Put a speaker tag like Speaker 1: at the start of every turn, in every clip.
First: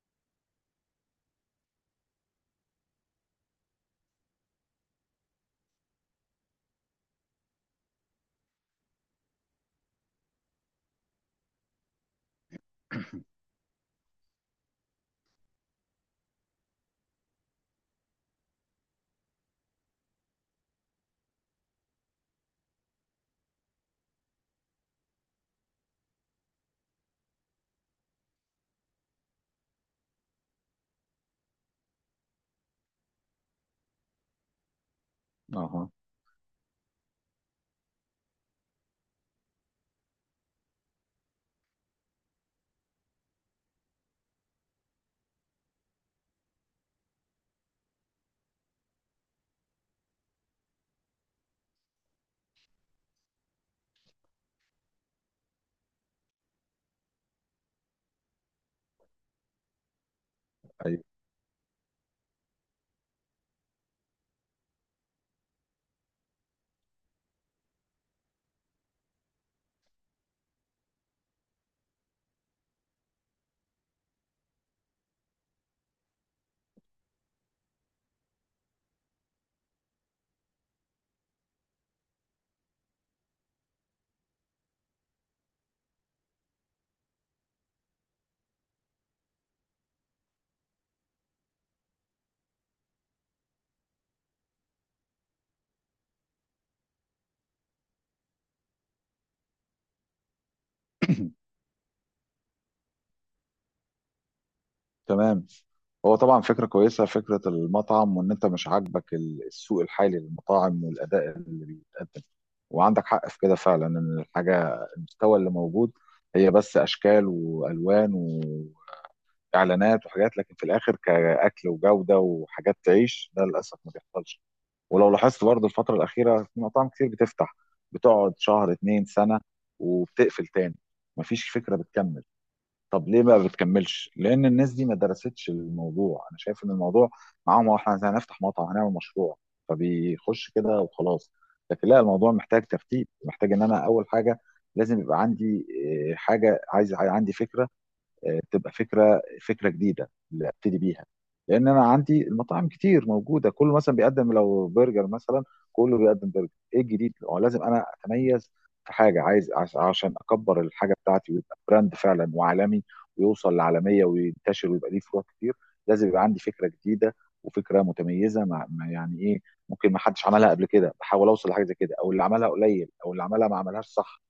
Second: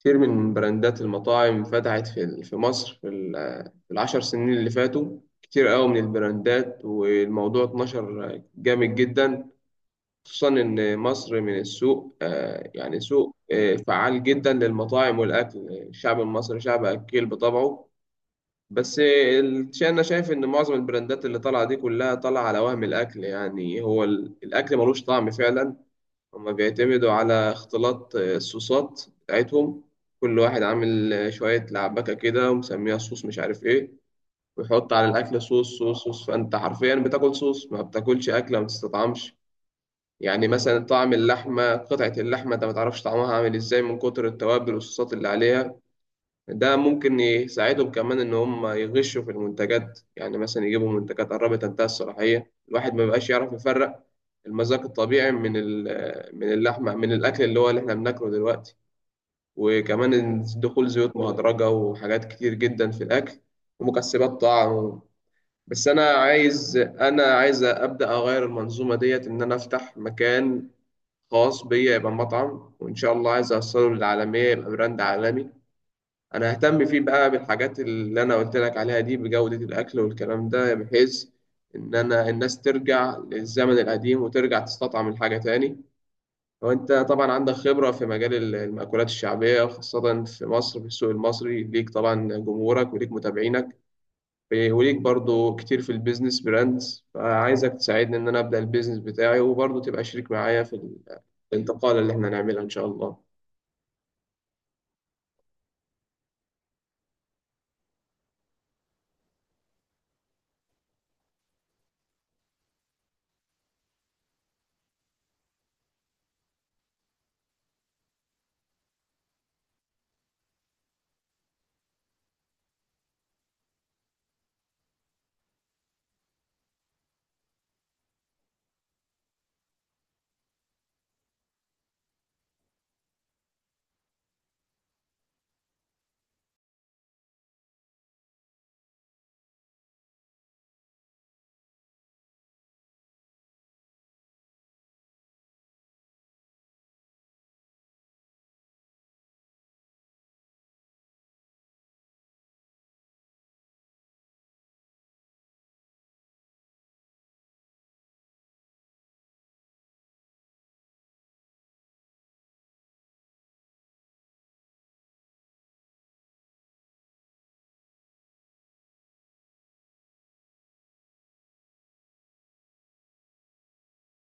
Speaker 1: كتير من براندات المطاعم فتحت في مصر في ال10 سنين اللي فاتوا. كتير قوي من البراندات والموضوع اتنشر جامد جدا، خصوصا إن مصر من السوق، يعني سوق فعال جدا للمطاعم والأكل. الشعب المصري شعب أكيل بطبعه. بس أنا شايف إن معظم البراندات اللي طالعة دي كلها طالعة على وهم الأكل. يعني هو الأكل ملوش طعم فعلا. هما بيعتمدوا على اختلاط الصوصات بتاعتهم. كل واحد عامل شوية لعبكة كده ومسميها صوص مش عارف ايه، ويحط على الأكل صوص
Speaker 2: اها.
Speaker 1: صوص صوص، فأنت حرفيا بتاكل صوص، ما بتاكلش أكلة، ما بتستطعمش. يعني مثلا طعم اللحمة، قطعة اللحمة أنت ما تعرفش طعمها عامل ازاي من كتر التوابل والصوصات اللي عليها. ده ممكن يساعدهم كمان إن هم يغشوا في المنتجات، يعني مثلا يجيبوا منتجات قربت تنتهي الصلاحية، الواحد ما بيبقاش يعرف يفرق المذاق الطبيعي من من اللحمة، من الأكل اللي هو اللي إحنا بناكله دلوقتي. وكمان دخول
Speaker 2: ايوه.
Speaker 1: زيوت مهدرجة وحاجات كتير جدا في الأكل، ومكسبات طعم. بس أنا عايز أبدأ أغير المنظومة ديت، إن أنا أفتح مكان خاص بيا، يبقى مطعم، وإن شاء الله عايز أوصله للعالمية يبقى براند عالمي. انا اهتم فيه بقى بالحاجات اللي انا قلت لك عليها دي، بجودة الاكل والكلام ده، بحيث ان انا الناس ترجع للزمن القديم وترجع تستطعم الحاجة تاني. وانت طبعا عندك خبرة في مجال المأكولات الشعبية، خاصة في مصر، في السوق المصري ليك طبعا جمهورك وليك متابعينك، وليك برضو كتير في البيزنس براندز، فعايزك تساعدني ان انا ابدأ البيزنس بتاعي، وبرضو تبقى شريك معايا في الانتقال اللي احنا هنعملها ان شاء الله.
Speaker 2: تمام. هو طبعا فكره كويسه، فكره المطعم، وان انت مش عاجبك السوق الحالي للمطاعم والاداء اللي بيتقدم، وعندك حق في كده فعلا، ان المستوى اللي موجود هي بس اشكال والوان واعلانات وحاجات، لكن في الاخر كاكل وجوده وحاجات تعيش ده للاسف ما بيحصلش. ولو لاحظت برضه الفتره الاخيره في مطاعم كتير بتفتح، بتقعد شهر اتنين سنه وبتقفل تاني، مفيش فكره بتكمل. طب ليه ما بتكملش؟ لأن الناس دي ما درستش الموضوع، أنا شايف إن الموضوع معاهم هو إحنا هنفتح مطعم هنعمل مشروع، فبيخش كده وخلاص. لكن لا، الموضوع محتاج ترتيب، محتاج إن أنا أول حاجة لازم يبقى عندي إيه، حاجة، عايز عندي فكرة. تبقى فكره جديده اللي ابتدي بيها، لان انا عندي المطاعم كتير موجوده، كله مثلا بيقدم لو برجر مثلا، كله بيقدم برجر. ايه الجديد؟ هو لازم انا اتميز في حاجه، عايز عشان اكبر الحاجه بتاعتي ويبقى براند فعلا وعالمي، ويوصل لعالميه وينتشر ويبقى ليه فروع كتير. لازم يبقى عندي فكره جديده وفكره متميزه، يعني ايه، ممكن ما حدش عملها قبل كده، بحاول اوصل لحاجه زي كده، او اللي عملها قليل، او اللي عملها ما عملهاش صح.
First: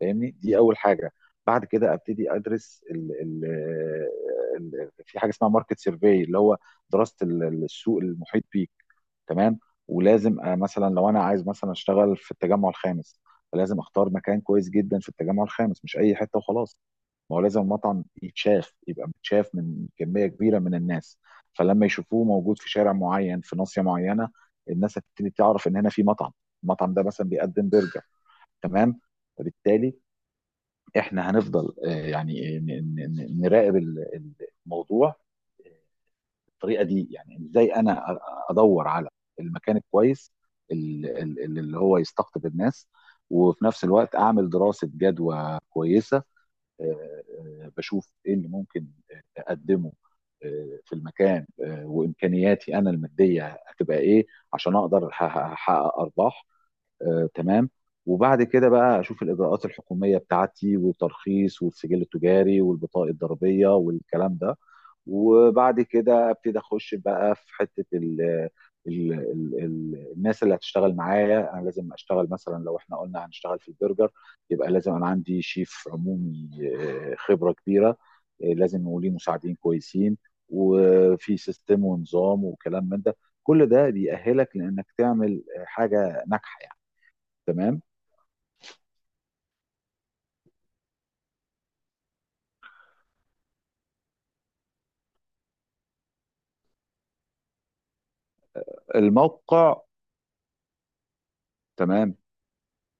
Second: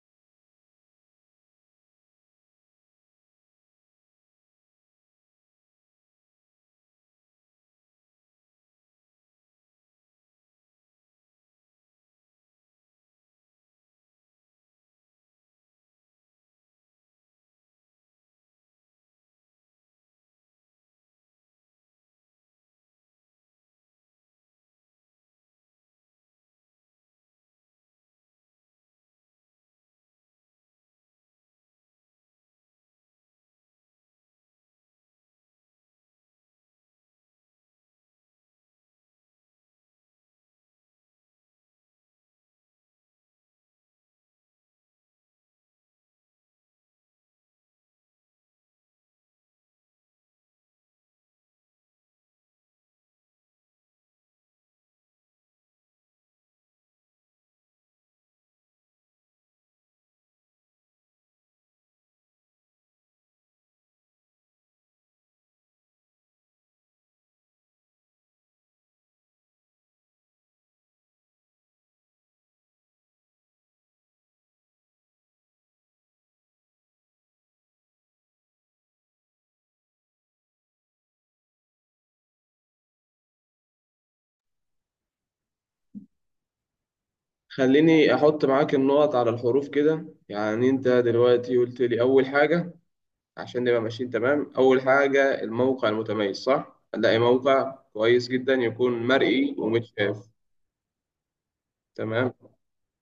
Speaker 2: فاهمني، دي اول حاجه. بعد كده ابتدي ادرس ال ال ال في حاجه اسمها ماركت سيرفي، اللي هو دراسه السوق المحيط بيك. تمام. ولازم مثلا لو انا عايز مثلا اشتغل في التجمع الخامس، فلازم اختار مكان كويس جدا في التجمع الخامس، مش اي حته وخلاص. ما هو لازم المطعم يتشاف، يبقى متشاف من كميه كبيره من الناس، فلما يشوفوه موجود في شارع معين، في ناصيه معينه، الناس هتبتدي تعرف ان هنا في مطعم، المطعم ده مثلا بيقدم برجر. تمام. فبالتالي احنا هنفضل يعني نراقب الموضوع بالطريقه دي، يعني ازاي انا ادور على المكان الكويس، اللي هو يستقطب الناس. وفي نفس الوقت اعمل دراسه جدوى كويسه. آه، بشوف ايه اللي ممكن اقدمه في المكان، وامكانياتي انا الماديه هتبقى ايه، عشان اقدر احقق ارباح. تمام. وبعد كده بقى اشوف الاجراءات الحكوميه بتاعتي، والترخيص، والسجل التجاري، والبطاقه الضريبيه، والكلام ده. وبعد كده ابتدي اخش بقى في حته ال ال ال ال الناس اللي هتشتغل معايا، انا لازم اشتغل مثلا لو احنا قلنا هنشتغل في البرجر، يبقى لازم انا عندي شيف عمومي خبره كبيره، لازم يكون ليه مساعدين كويسين، وفي سيستم ونظام وكلام من ده. كل ده بيأهلك لانك تعمل حاجه ناجحه يعني. تمام.
Speaker 1: خليني أحط معاك النقط على الحروف كده. يعني أنت دلوقتي قلت لي أول حاجة عشان نبقى ماشيين تمام. أول حاجة الموقع المتميز، صح؟ هنلاقي موقع كويس جدا يكون مرئي
Speaker 2: الموقع.
Speaker 1: ومتشاف.
Speaker 2: تمام.
Speaker 1: تمام.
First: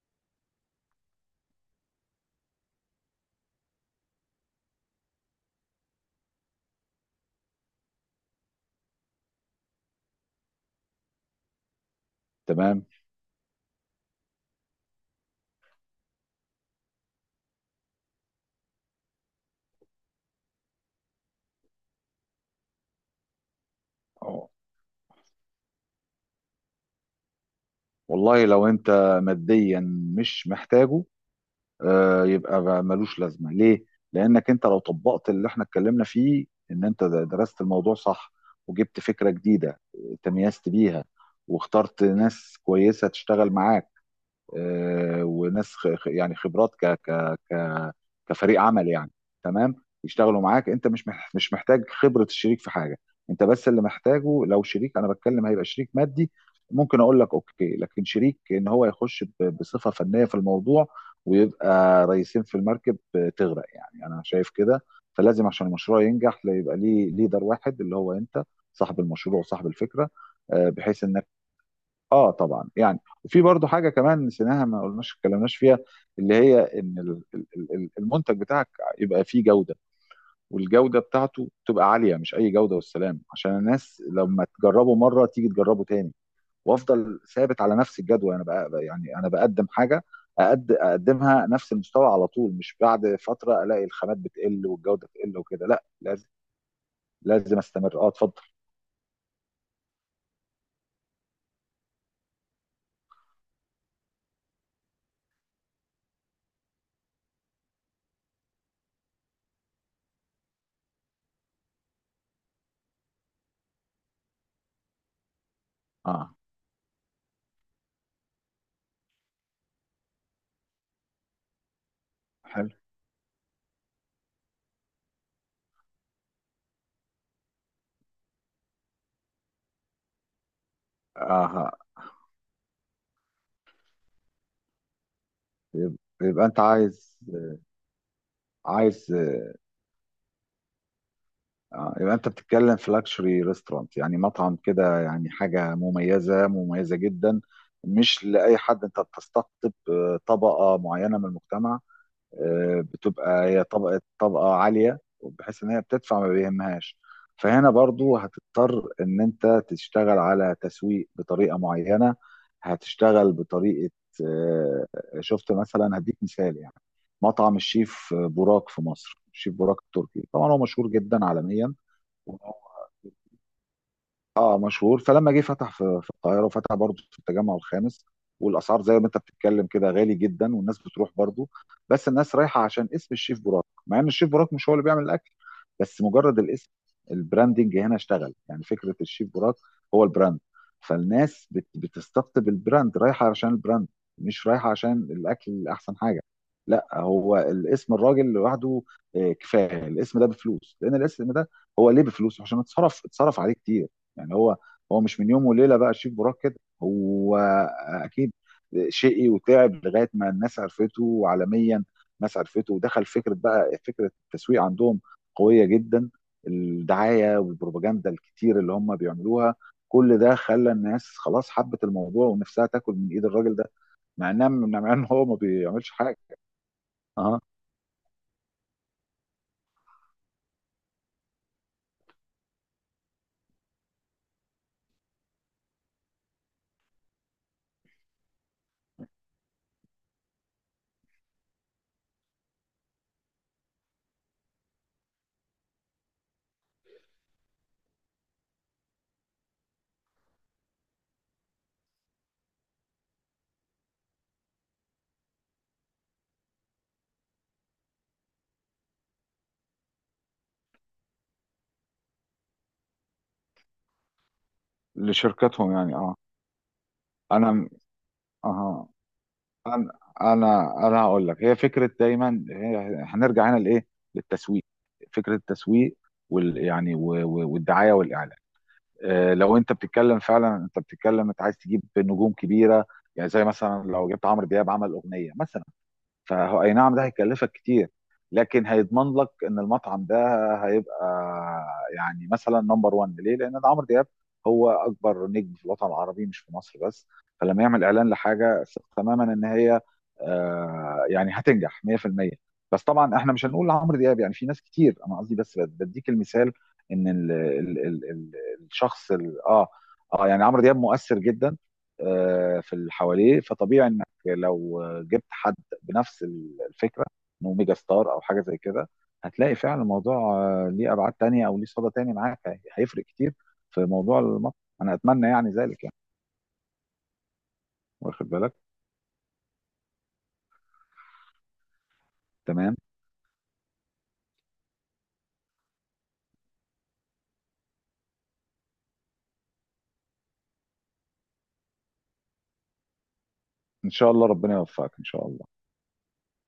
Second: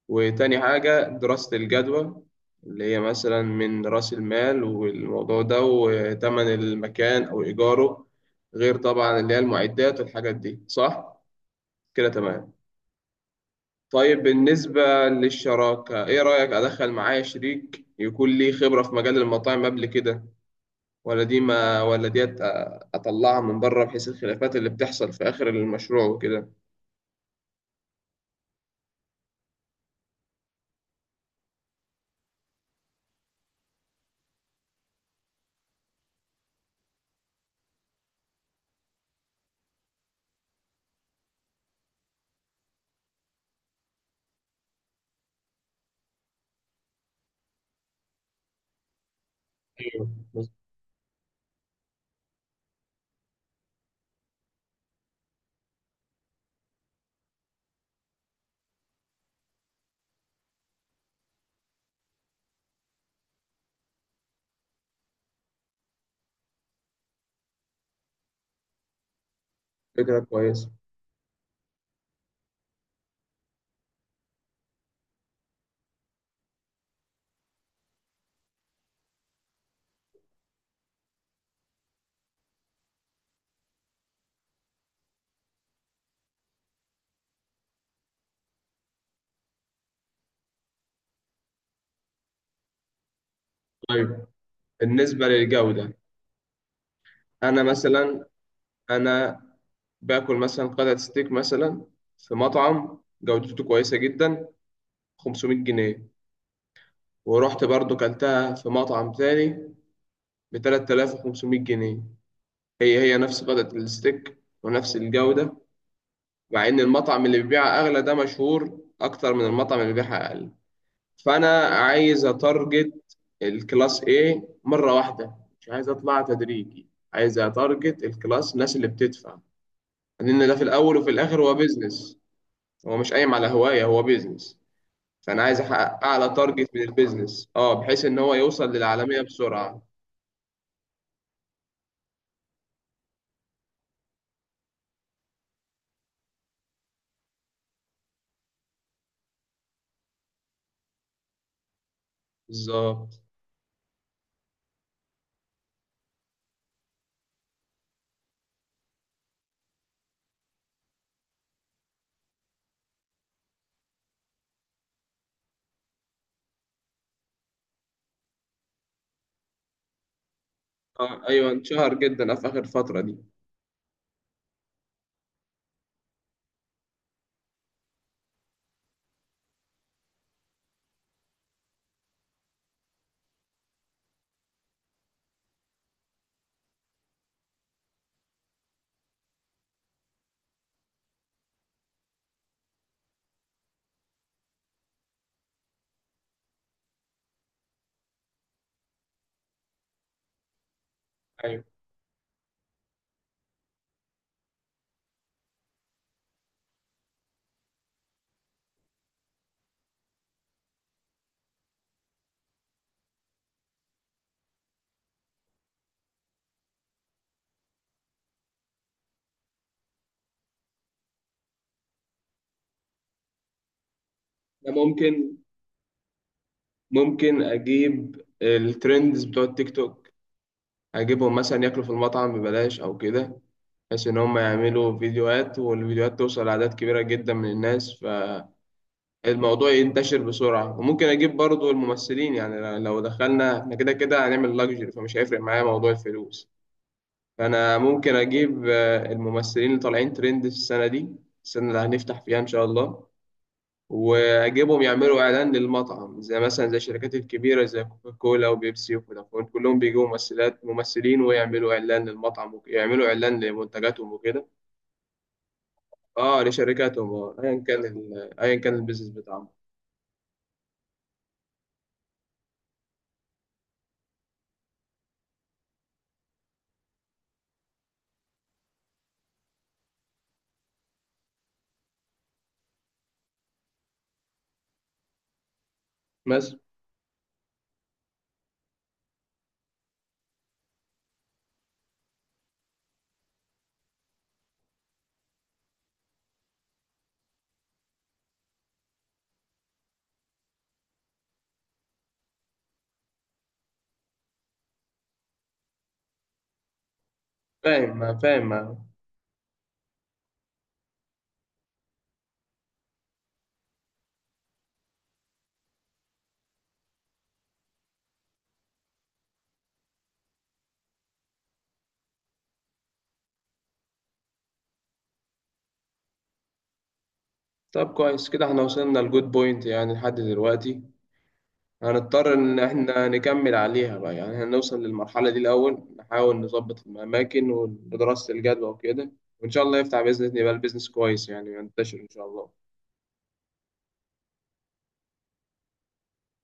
Speaker 1: وتاني حاجة دراسة الجدوى، اللي هي مثلا من رأس المال والموضوع ده وتمن المكان أو إيجاره، غير طبعا اللي هي المعدات والحاجات دي، صح؟ كده تمام.
Speaker 2: تمام.
Speaker 1: طيب، بالنسبة للشراكة، إيه رأيك أدخل معايا شريك يكون ليه خبرة في مجال المطاعم قبل كده، ولا دي ما ولا ديت؟ أطلعها من بره بحيث
Speaker 2: أهو.
Speaker 1: الخلافات اللي بتحصل في آخر المشروع وكده.
Speaker 2: والله لو انت ماديا مش محتاجه، يبقى بقى ملوش لازمه ليه، لانك انت لو طبقت اللي احنا اتكلمنا فيه، ان انت درست الموضوع صح، وجبت فكره جديده تميزت بيها، واخترت ناس كويسه تشتغل معاك وناس يعني خبرات ك ك ك كفريق عمل يعني. تمام.
Speaker 1: ايوه،
Speaker 2: يشتغلوا
Speaker 1: بس
Speaker 2: معاك، انت مش محتاج خبرة الشريك في حاجة، انت بس اللي محتاجه، لو شريك انا بتكلم هيبقى شريك مادي، ممكن اقول لك اوكي، لكن شريك ان هو يخش بصفة فنية في الموضوع، ويبقى رئيسين في المركب تغرق يعني، انا شايف كده. فلازم عشان المشروع ينجح لا، يبقى ليه ليدر واحد اللي هو انت، صاحب المشروع وصاحب الفكرة.
Speaker 1: فكرة كويسة.
Speaker 2: بحيث ان اه طبعا يعني. وفي برضو حاجه كمان نسيناها ما قلناش اتكلمناش فيها، اللي هي ان المنتج بتاعك يبقى فيه جوده، والجوده بتاعته تبقى عاليه، مش اي جوده والسلام، عشان الناس لما تجربه مره تيجي تجربه تاني. وافضل ثابت على نفس الجدول، انا بقى يعني انا بقدم حاجه أقد اقدمها نفس المستوى على طول، مش بعد فتره الاقي الخامات
Speaker 1: طيب
Speaker 2: بتقل والجوده
Speaker 1: بالنسبة
Speaker 2: بتقل وكده. لا،
Speaker 1: للجودة،
Speaker 2: لازم لازم
Speaker 1: أنا
Speaker 2: استمر. اه،
Speaker 1: مثلا،
Speaker 2: اتفضل.
Speaker 1: أنا باكل مثلا قطعة ستيك مثلا في مطعم جودته كويسة جدا 500 جنيه، ورحت برضو كلتها في مطعم تاني ب 3500 جنيه. هي هي نفس قطعة الستيك ونفس الجودة،
Speaker 2: اه،
Speaker 1: مع إن المطعم اللي بيبيعها أغلى ده مشهور أكتر من المطعم اللي بيبيعها أقل. فأنا عايز
Speaker 2: حلو.
Speaker 1: أتارجت الكلاس A مرة واحدة، مش عايز أطلع تدريجي، عايز أتارجت الكلاس، الناس اللي بتدفع. لأن ده في الأول وفي الآخر هو
Speaker 2: اه،
Speaker 1: بيزنس، هو مش قايم على هواية، هو بيزنس. فأنا عايز
Speaker 2: يبقى
Speaker 1: أحقق أعلى
Speaker 2: يبقى انت
Speaker 1: تارجت من
Speaker 2: عايز
Speaker 1: البيزنس، أه، بحيث إن هو يوصل
Speaker 2: عايز
Speaker 1: للعالمية بسرعة.
Speaker 2: يبقى انت بتتكلم في لاكشري ريستورانت، يعني مطعم كده، يعني حاجه مميزه مميزه جدا، مش لاي حد، انت بتستقطب طبقه معينه من المجتمع،
Speaker 1: بالظبط.
Speaker 2: بتبقى هي طبقه طبقه عاليه بحيث ان هي بتدفع ما بيهمهاش. فهنا برضو هتضطر ان انت تشتغل على تسويق بطريقه معينه، هتشتغل بطريقه آه، شفت مثلا، هديك مثال يعني. مطعم الشيف بوراك في مصر، الشيف بوراك التركي، طبعا هو مشهور جدا
Speaker 1: أه أيوه،
Speaker 2: عالميا،
Speaker 1: انشهر جدا في آخر
Speaker 2: وهو
Speaker 1: الفترة دي.
Speaker 2: اه مشهور، فلما جه فتح في القاهره، وفتح برضه في التجمع الخامس، والاسعار زي ما انت بتتكلم كده غالي جدا، والناس بتروح برضه. بس الناس رايحه عشان اسم الشيف براك، مع ان الشيف براك مش هو اللي بيعمل الاكل، بس مجرد الاسم، البراندنج هنا اشتغل، يعني فكره الشيف براك هو البراند. فالناس بتستقطب البراند، رايحه عشان البراند، مش رايحه عشان الاكل اللي احسن حاجه، لا، هو الاسم، الراجل لوحده كفايه، الاسم ده بفلوس، لان الاسم ده
Speaker 1: أيوه،
Speaker 2: هو ليه بفلوس عشان اتصرف عليه كتير. يعني هو مش من يوم وليله بقى شيف براك كده، هو اكيد شقي وتعب لغايه ما الناس عرفته، وعالميا الناس عرفته، ودخل فكره بقى، فكره التسويق عندهم قويه جدا، الدعايه والبروباجندا الكتير اللي هم بيعملوها. كل ده خلى الناس خلاص حبت الموضوع، ونفسها تاكل من ايد الراجل ده،
Speaker 1: ده
Speaker 2: مع ان هو ما
Speaker 1: ممكن.
Speaker 2: بيعملش حاجه. اه،
Speaker 1: ممكن اجيب الترندز بتوع التيك توك، اجيبهم مثلا ياكلوا في المطعم ببلاش او كده، بحيث ان هم يعملوا فيديوهات، والفيديوهات توصل لاعداد كبيره جدا من الناس، فالموضوع ينتشر بسرعه. وممكن اجيب برضو الممثلين، يعني لو دخلنا احنا كده كده هنعمل لاكجري، فمش هيفرق معايا موضوع الفلوس. فانا ممكن اجيب الممثلين اللي طالعين ترند في السنه دي، السنه اللي هنفتح فيها ان شاء الله، واجيبهم يعملوا اعلان للمطعم، زي مثلا زي الشركات الكبيره زي كوكا كولا وبيبسي وفودافون، كلهم بيجيبوا ممثلات ممثلين ويعملوا اعلان للمطعم ويعملوا اعلان لمنتجاتهم وكده.
Speaker 2: لشركتهم يعني. اه.
Speaker 1: اه لشركاتهم، اه، ايا
Speaker 2: انا
Speaker 1: كان ايا كان
Speaker 2: اها،
Speaker 1: البيزنس بتاعهم.
Speaker 2: انا انا هقول لك. هي فكره دايما، هنرجع هنا لايه، للتسويق، فكره التسويق، والدعايه والاعلان. لو انت بتتكلم فعلا، انت بتتكلم انت عايز تجيب نجوم كبيره، يعني زي مثلا لو جبت عمرو دياب عمل اغنيه مثلا،
Speaker 1: بس
Speaker 2: فهو اي نعم ده هيكلفك كتير، لكن هيضمن لك ان المطعم ده هيبقى، يعني مثلا نمبر 1. ليه؟ لان ده عمرو دياب، هو اكبر نجم في الوطن العربي مش في مصر بس. فلما يعمل اعلان لحاجه ثق تماما ان هي يعني هتنجح 100%. بس طبعا احنا مش هنقول لعمرو دياب، يعني في ناس كتير، انا قصدي بس بديك المثال، ان ال ال ال
Speaker 1: فاهم
Speaker 2: ال
Speaker 1: فاهم.
Speaker 2: الشخص اه يعني عمرو دياب مؤثر جدا في اللي حواليه. فطبيعي انك لو جبت حد بنفس الفكره، انه ميجا ستار او حاجه زي كده، هتلاقي فعلا الموضوع ليه ابعاد تانية، او ليه صدى تاني معاك، هيفرق كتير في موضوع المطر. انا اتمنى يعني ذلك يعني.
Speaker 1: طب كويس
Speaker 2: واخد
Speaker 1: كده،
Speaker 2: بالك؟
Speaker 1: احنا وصلنا لجود بوينت يعني لحد دلوقتي. هنضطر إن
Speaker 2: تمام.
Speaker 1: إحنا نكمل عليها بقى، يعني هنوصل للمرحلة دي الأول، نحاول نظبط الأماكن ودراسة الجدوى وكده. وإن شاء الله يفتح بإذن الله، يبقى البيزنس كويس يعني، ينتشر إن شاء الله.
Speaker 2: ان شاء الله ربنا يوفقك ان شاء الله.